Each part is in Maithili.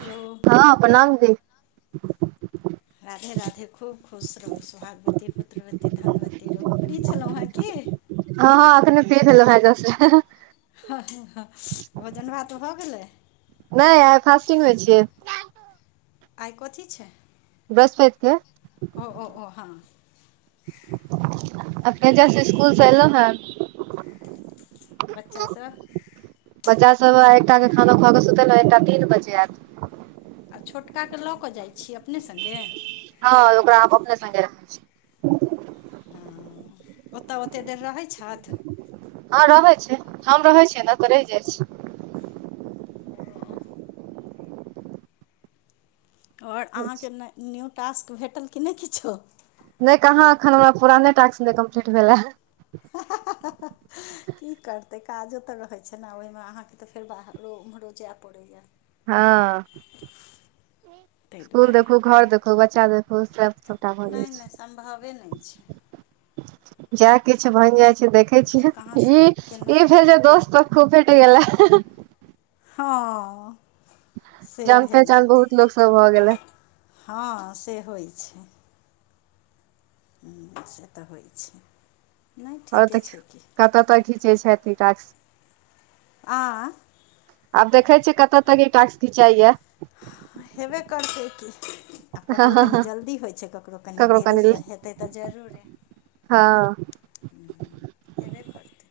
हेलो हँ प्रणाम दिदि राधे राधे खूब खुश रहु सुहाग भगवती पुत्रवती धनवती रहु फ्री छलहुँ हेँ की हँ हँ एखन सुति क उठलहूँ ह हह भोजन भात भऽ गेलै नहि आई फास्टिंग मे छियै आइ कथी छै बृहस्पति के ओ ओ ओ हँ अपने जास इसकुलसँ एयलहुँ हन बच्चा सभ बच्चा सब एकटा के खाना खा के सुतेलहु एकटा तीन बजे आयत आ छोटकाकेँ लऽ कऽ जाइत छी अपने संगे हँ ओकरा आ अपने सगे रखै छिय हँ ओतऽ ओतेक देर रहै छथि हँ रहै छै हम रहै छियै ने तऽ रहि जाइत छै आओर अहाँके न्यू टास्क भेटल कि नहि किछो नहि कहाँ एखन हमरा पुराने टास्क नहि कम्प्लीट भेलै हाय हा हा हह की करतै काजो तऽ रहैत छै ने ओहिमे अहाँकेँ तऽ फेर बाहरो ओम्हरो जाय पड़ैए हँ ताहि इसकुल दुआरे देखू घर देखू बच्चा देखु सब सबटा भऽ जाइ नहि नहि सम्भवे नहि छै जा किछु बनि जाइ छै देखै छियै ओतेक कहाँसँ ई केना ई भेल जे करतै दोस्त खूबेट गेलाह हँ अ जान पहचान बहुत लोकोग सब भऽ गेलै हँ से होइ छै हुँ से तऽ होइ छै नहि आओर ठीके तऽ छै की कत तऽ घीचे छथि इ टास्क आँय आब देखे छियै कतऽ तक ई टाक्स खिचाइया हेबे करतै की आब ककरो कनि जल्दी होइ छै ककरो कनि देरीसँ हेतै तऽ जरूरे हँ ह हेबे करतै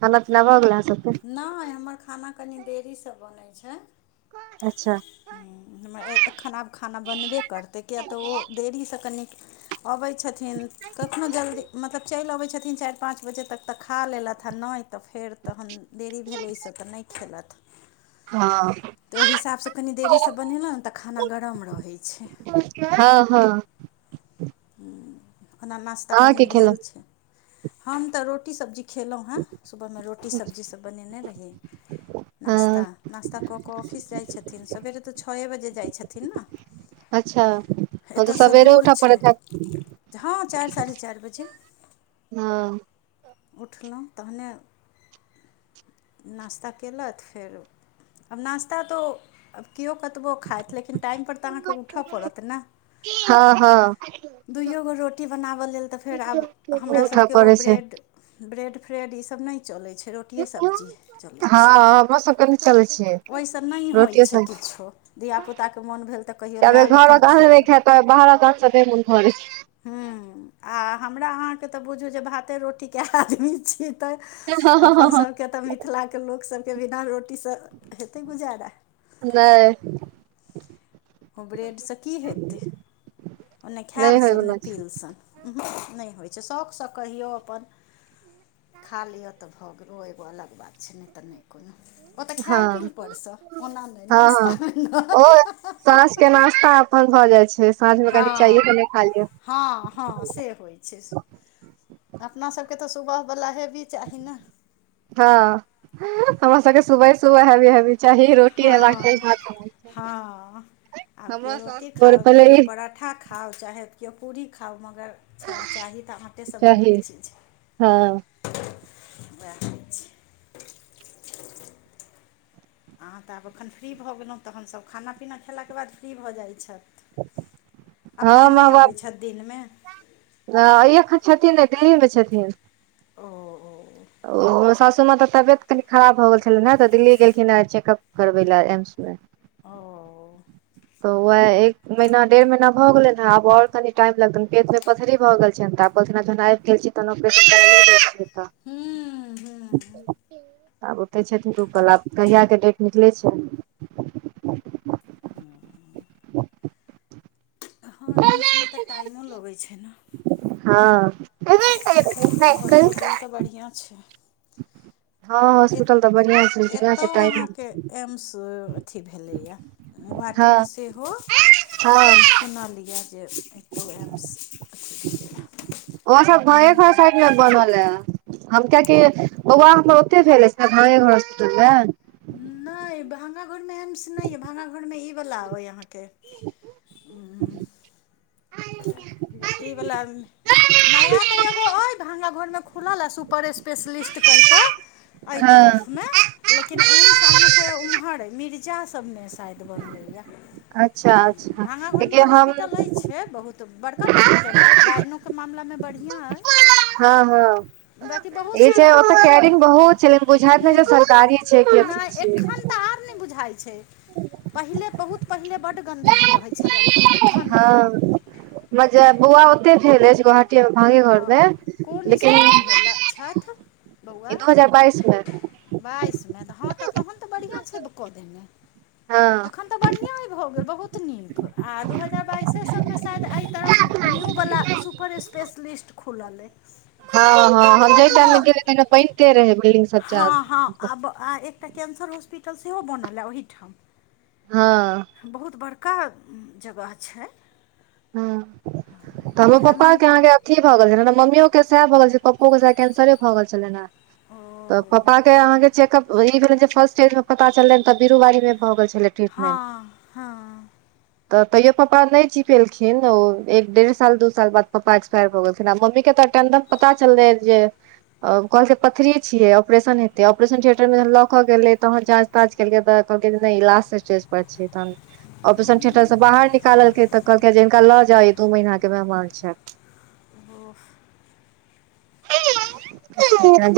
खाना पीना भ गेलय अहाँ सभ कें नहि हमर खाना कनि देरीसँ बनैत छै अच्छा हमर एखन आब खाना बनबे करतै किएक तऽ ओ देरीसँ कनि अबै छथिन कखनो जल्दी मतलब चलि अबै छथिन चारि पाँच दस बजे तक तऽ खा लेलथि आओर नहि तऽ फेर तहन देरी भेल ओहिसँ तऽ नहि खेलथि हँ तऽ ओहि हिसाबसँ कनि देरीसँ बनेलहुँ ने तऽ खाना गरम रहै छै हँ हँ खना नश्ता पानि अहाँके खेलौं भेल छै हम तऽ रोटी सब्जी खेलहुँ हँ सुबहमे रोटी सब्जी सब बनेने रहिय हँ नास्ता नास्ता कऽ कऽ ऑफिस जाइ छथिन सबेरे तऽ छओ बजे जाइ छथिन ने अच्छा ह तऽ एतयसँ सबेरे दूर उठ छै पड़ैत हायत हँ चारि साढ़े चारि बजे हँ उठलहुँ तहने नाश्ता कयलथि फेर आब नाश्ता तऽ आब केओ कतबो खाइत लेकिन टाइमपर तऽ अहाँकेँ उठय पड़त ने हँ हँ दुइओ गो रोटी बनाबय लेल तऽ फेर आब उठऽ हमरासके ओ पड़ै छै ब्रेड ब्रेड फ्रेड ईसब नहि चलै छै रोटि सबजी चलै छै हँ हम स कहल चल छै ओहिसँ नहि होइ रोटिये छै सब्जी किछो धियापुताके मोन भेल तऽ कहियो लायल अपन खेलक बाहर जातैन थोड़ हँ आ हमरा अहाँके तऽ बुझू जे भाते रोटी कए आदमी छी तऽ अपन सभके तऽ मिथिलाके लोकसभके बिना रोटीसँ हेतै गुजारा नहि ओ ब्रेडसँ की हेतै ओ नहि खायल होय सन बला नहि छै पील सन नहि होइ छै शौखसँ कहियौ अपन खा लिअ तऽ भऽ गेलौ एगो अलग बात छै नहि तऽ नहि कोनो ओतय हँ खायल पीलए पड़स ओना नहि हँ हँ नाश्तामे ओ नहि साँझ के नाास्ता अपन भऽ जाइ छै साँझ मे कनि चायए तऽ हँ नहि खा लियौ हँ हँ से होइ छै अपना सबके तऽ सुबहवला हेबी चाही ने हँ हमरा सबके सुबह सुबह हेबी हेबी चाय रोज हँ हँ आब केओ हमरो साउस रोटी भोर खाउ पहिले केओ ई पराठ पाड़ाठा खाउ चाहे केओ पूड़ी खाउ मगर चाय चाही तऽ आँटेसँ चाही बनबै छी हँ उएह हो छै अहाँ तऽ आब एखन फ्री भऽ गेलहुँ तऽ हमसभ खाना पीना खेलाके बाद फ्री भऽ जाइत छथि अपने हँ नहि मगाप अबै छथि दिनमे [unintelligible] अ एखन छथिन ने दिल्ली मे छथिन ओ ओ सासू माँ तऽ तबियत कनि खराब भऽ गेल छल हेँ तऽ दिल्ली गेलखिन हँ चेकअप कररबैला एम्स मे ओ तऽ उएह एक महिना डेढ़ महीना भऽ गेलै हे आब आओर कनि टाइम लगतनि पेटमे पथरी भऽ गेल छनि तऽ आब ओहिना जन आबि गेल छी तहन तऽ आपरेशन हूंम्म आब ओते छथिन रूकल आब कहिय के डेट निकलै छै ओ हँ एम्समे तऽ टाइमो लगैत छै ने हँ बढ़ियाँ छै हँ एत हॉस्पिटल तऽ बढ़िया छै बढ़िया एतय छै टाइम अहाँके एम्स अथी भेलैए हँ गोआहाटीमे सेहो हँ सुनलिये जे एतहु एम्स अथी भऽ गेलए ओ सब घरे घर साइड मे बनल हे हम कियाकि बौआ हमरा ओते भेल अछि ने [unintelligible] घर हॉस्पिटलमे नै भंगा घर मे एमस न ये भांगा घर मे ई वाला वहाँ के के ई वला नया तऽ एगो अइ भंगरा घर मे खुलल आ सुपर स्पेशलिस्ट कहि कऽ एहि हँ तरफमे लेकिन एम्स अहाँके उम्हर मिर्जा सब नेस शायद बनलैयए अच्छा अच्छा भागाघरमे कियाकि तऽ हम हॉस्पिटल अछि बहुत बड़का हॉस्पिटल अय गायनोक के मामला मे बढ़िआं हइ हँ हँ ई सारा छै आब ओतऽ तऽ कैयरिंग बहुत छै लेकिन बुझयत नै ह्म जे सरकारी छै अथी नहि छै एखन तऽ आर नहि बुझाइ छै पहिले बहुत पहिले बड्ड गन्दगी रहै छलै लेकिन एखन हँ नय बौआ ओते भेल अछि गुवाहाटी कुट मांगे घरमे कोन लेकिन ईस्वीमे भेल छथि बौआ दू हजार बाइस मे बाइसमे त हँ तऽ तहन तऽ बढ़िआँ छै कऽ देने हँ एखन तऽ बढ़िआँ हो गेल बहुत नीक आ दू हजार बाइसे सबमे शायद एहि तरफ न्यू वला सुपर स्पेश लिस्ट खुलल अइ हँ हँ हम जाहि ओपनिंग टाइममे गेलै त पहिनिते रहे बिलडिंग सब हँ हँ आब आ एकटा कैंसर हॉस्पिटल सेहो बनल एइ ओहिठाम हँ बहुत बड़का जगह छै ह तऽ हमर पप्पा के हेमन्त अहां के की भऽ गेल छलन्हि हें ने मम्मियो के सएह भऽ गेल छल पप्पो के सह कैंसरे भऽ गेल छलै ह ने ओ तऽ पापा के अहाँके चेकअप ई भेल जे फर्स्ट एड मे पता चललै तऽ बीरू बारी मे भऽ गेल छलै ट्रीटमेंट हँ हँ तऽ तैयो पप्पा नहि छी पेलखिन ओ एक डेढ़ साल दू साल बाद पप्पा एक्सपायर भऽ गेलथिन आ मम्मी के तम पता चललै जे कहलक पथररी छियै ऑपरेशन हेते ऑपरेशन थेटर मे ज लऽ के गेल तहाँ जाँच ताज केलकै तऽ कहलकै नहि ई लास्ट स्टेज पर छ तहन ऑपरेशन थियेटर से बाहर निकाललकै तऽ कहलकै जिनका लऽ जाउ दू महीना के मेहमान छथि ओ [inaudible]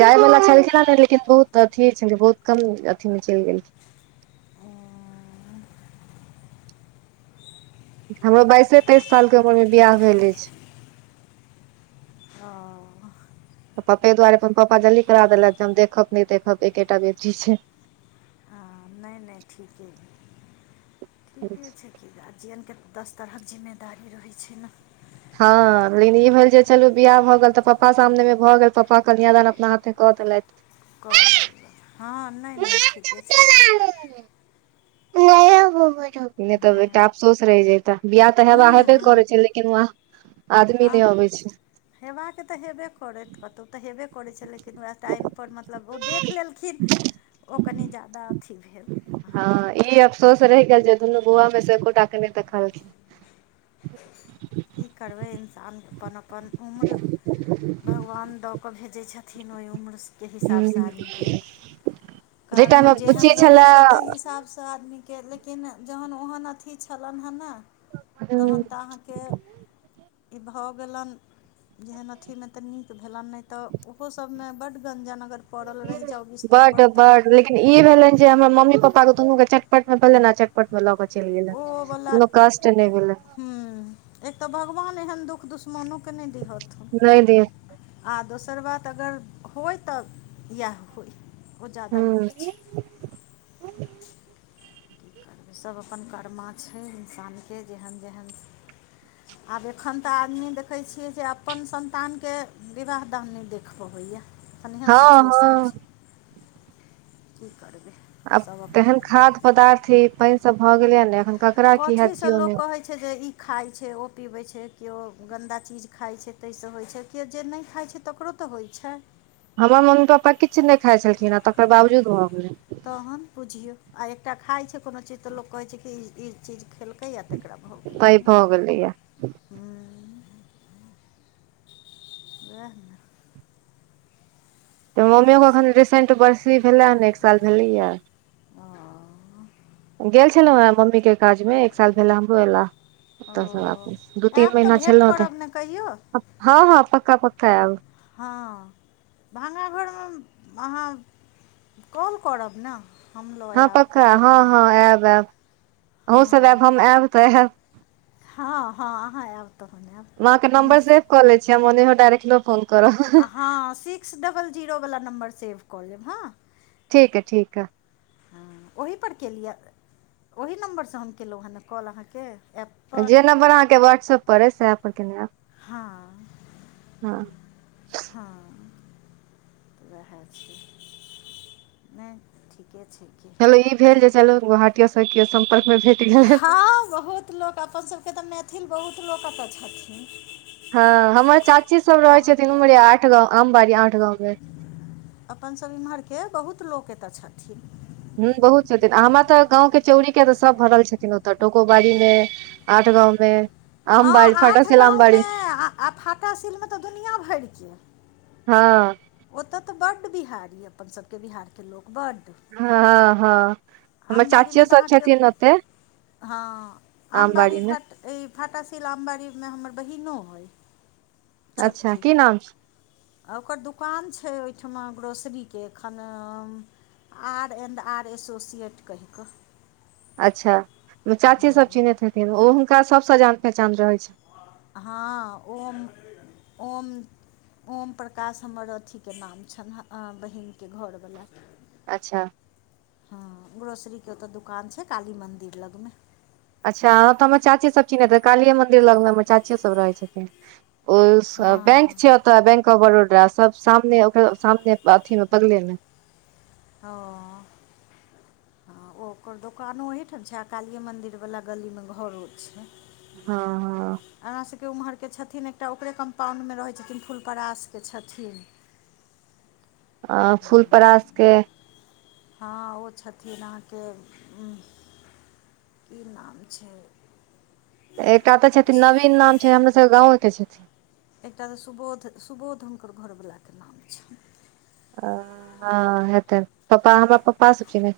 जाय बाला छलखिन लेकिन बहुत अथी छल बहुत कम अथी मे चलि गेलखिन ओ हमरो बाइसे तेइस सालके उमरमे बियाह भेल अछि ओ पप्पे दुआरे अपन पप्पा जल्दी करा देलथि जे हम देखब नहि देखब एकेटा बेटी छै हँ नहि नहि ठीके ठीके छै कि गार्जियनके दस तरहक जिम्मेदारी रहै छै ने हँ लेकिन ई भेल जे चलू वबियाह भऽ गेल तऽ पप्पा सामनेमे भऽ गेल पप्पा कन्यादान अपना हाथे कऽ देलथि कऽ लबै हँ नहि नहि ठीके छै कि नय तऽ नहि बेटा अफसोस रहि जताे बियाह तऽ हे हूँ वहे पे हूँ करै छै लेकिन वह आदमी नहि अबै छै हेबाके तऽ हेबे करत कतहु तऽ हेबे करै करै छलेकिन उएह टाइमपर मतलब ओ देख लेलखिन ओ कनि ज्यादा अथी भेल अहाँके सोस रहि गेल छै जे धनू बुआमे से एको टा नहि देखल खिन की करबै इंसान अपन अपन उम्र भगवान दऽ कऽ भेजै छथिन ओहि उम्रके हिसाबसँ आदमीके जाहि कार टाइम मे बुच्ची जेहन रहे छले छै ताहि हिसाब से आदमी के ले लेकिन जहन ओहन अथी छलनि हँ ने [inaudible] तखन तऽ अहाँके ई भऽ गेलनि जेहन अथीमे तऽ नीक भेलनि नहि तऽ ओहो सभमे बड गञ्जन अगर पड़ल रहि जाउ बड बिस्तरपर तऽ बड लेकिन ई भेलनि जे हमर मम्मी पपापा के दुनू के चटपट मे भेलनि ने चपट मे लऽ के चलि गेले कोनो कस्ट नहि भेले हँ एक तऽ भगवान एहन दुःख दुश्मनोके नहि दिहथि हन नहि दे आ दोसर बात अगर होय तऽ इएह होय ओ ज्यादा ह नीक छै [inaudible] की करबै सभ अपन कर्मा छै इंसानके जेहन जेहन आब एखन तऽ आदमी देखै छियै जे अपन संन्तानके विवाह दाम नहि देख पबैए हनिहन हँ सिचुएशन हँ की करबे आब तेहन खाद्य पदार्थ ई पानि सब भऽ गेल या ने एखन ककरा की हयत कथीसँ केओ लोक नहि कहै छै जे ई खाइ छै ओ पीबै छै केओ गन्दा चीज खाइ छै ताहिसँ होइ छै कि जे नहि खाइत छै तकरो तऽ होइत छै हमर मम्मी पपापा किछु नहि खाइत छलखिन ह तकर बावजूद भऽ गेलै तहन बुझियौ आ एकटा खाइ छै कोनो चीज तऽ लोक कहै छै कि ई चीज खेलकैए तकरा भऽ गेलैया पैघ ने भऽ गेलैये ह उएहे नै तऽ इएह मम्मियओे एखन रिसेंट सब बर्सी भेलैनि ने एक साल भेलैए ओ गेल छलहुँ हें मम्मी के काज मे एक साल भेला हमरो एला ओ ओतऽ से वापिस दू तीन आयब तऽ महिना छल भेँट त करब ने कहियो हँ हँ पक्का पक्का आब हँ भ्गाघरमे अहाँ कॉल करब ने हम लऽ हँ आयब पक्का कतऽ हँ रहब हँ हँ ऐब तऽ हैब हँ हँ अहाँ आयब तहन आयब ओना कलिय आ म नहि डर्ट न फन हँ सिक्स डबल जीरोवला नम्बर सेव कऽ लेब हँ ठीक यह ठीक हँ ओहिपर केलियै ओहि नम्बरसँ हम केलहुँ हँ ने कॉल अहाँके एप जेम्बर अहाँके व्हट्सप पर अ सेह पर केनेयब हँ हँ हँ उएह छी नहि ठीके छै कि चलो ई भेल जे चलो गोहाटी के सम्पर्क मे भेज हँ बहुत लोक अपनसभके तऽ मैथिल बहुत लोक एतय छथिन हँ हमर चाची सब एतऽ रहैत छथिन अहाँके उमहर आठ गाँव आमबाड़ी आठ गाँवमे अपन सभ इमहरके बहुत लोक एतऽ छथिन ह बहुत छथिन आ हमरा तऽ गाँंव के चौरी के तऽ सब भरल छथिन ओतऽ टोकोबाड़ी मे आठ गाँवमे हँ आठ गाँवमे आ फातशीलमे तऽ दुनिआँ भरिके हँ ओतय तऽ बड्ड बिहार यए अपनसभके बिहारके लोक बड्ड हँ हँ हमर चाचियो आमबाड़ीमे तऽ सब अहाँके छथिन ओते हँ आमबड़ी आमबाड़ी मे फट ई फाटा सीलमबाड़ीमे हमर बहिनो अइ अच्छा छोटकी की नाम छै आ ओकर दोकान छै ओहिठिमा ग्रोसरीकेखन आर एंड आर एसोसिएट कहि कऽ अच्छा चाचीसभ हँ चिन्हैत हथिन ओ हुनका सभसँ जान पहचान रहै छनि हँ ओम ओम ओम प्रकाश हमर अथीके नाम छन हँ बहिनके घरवला अच्छा हँ ग्रोसरी के ओते दुकान छै काली मंदिर लग मे अच्छा तऽ हमर चाचीसभ छी ने तऽ कालिये मन्दिर लगमे हमर चाचियोसभ रहै छथिन ओ बैंक हँ छै बैंक ऑफ बड़ोदा सब सामने ओकरा सामने अथी मे बगले मे हँ हँ ओ ओकर दोकानो ओहठाम छै आ कालिये मन्दिरवला गलीमे घरो छै हँ हँ हमरासभके ओम्हरके छथिन एकटा ओकरे कम्पाउणडमे रहै छथिन फुलपरासके छथिन आ फूलपरश के हँ ओ छथिन अहाँके की नाम छै कतऽ छथिन नवीन नाम छै हमर सभके गाँवेके छथिन एकटा तऽ सुबोध सुबोध हुनकर घरवलाके नाम छनि हँ हेतै पप्पा हमरा पप्पा सब छै ने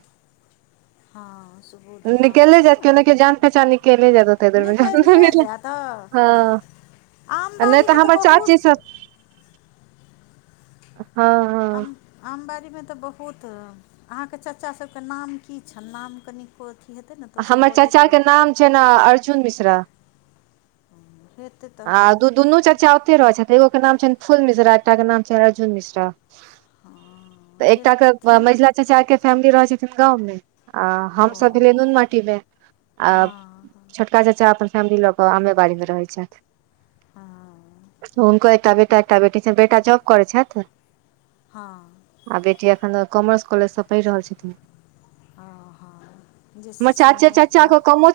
हँ सुबोध नाम निकले छनि जायत केन कि ओहिठमा जान पहचान निकले जायत ओतेक देरमे निकलिए जान जाएत आम हँ नहि बाड़ीमे तऽ तऽह चाचीस बहुत हँ हँ आमबाड़ीमे तऽ बहुत अहाँके चाचास सभके नाम की छनि नाम कनि प खी हेत ने तऽ ओसब हमर बजैत चाचाके रहै छनि नाम छै ने अर्जुन मिश्रा हेतै आ दू तऽ दुनू चचा कते रहै छथि एगो के नाम छनि फूल मिश्रा एकटा के नाम छनि अरजुन मिश्रा हँ तऽ एकटाे हेथिन महिला चाचाके फैमिली रहैत छथिन गाँवमे अ ओ हम सभी लेनन मटमे अ हँ छोटका चा्चा अपन फैमिली लऽ कऽ आमे बाड़ीमे रहैत छथि आ हुनको एकटा बेटा एकटा बेटी छनि बेटा जब करै छथि हँ आ बेटी एखन कॉमर्स कॉलेजसँ पढ़ि रहल छथिन हँ हँ जे सी सी चाचा मे चाचा के एतऽ कमो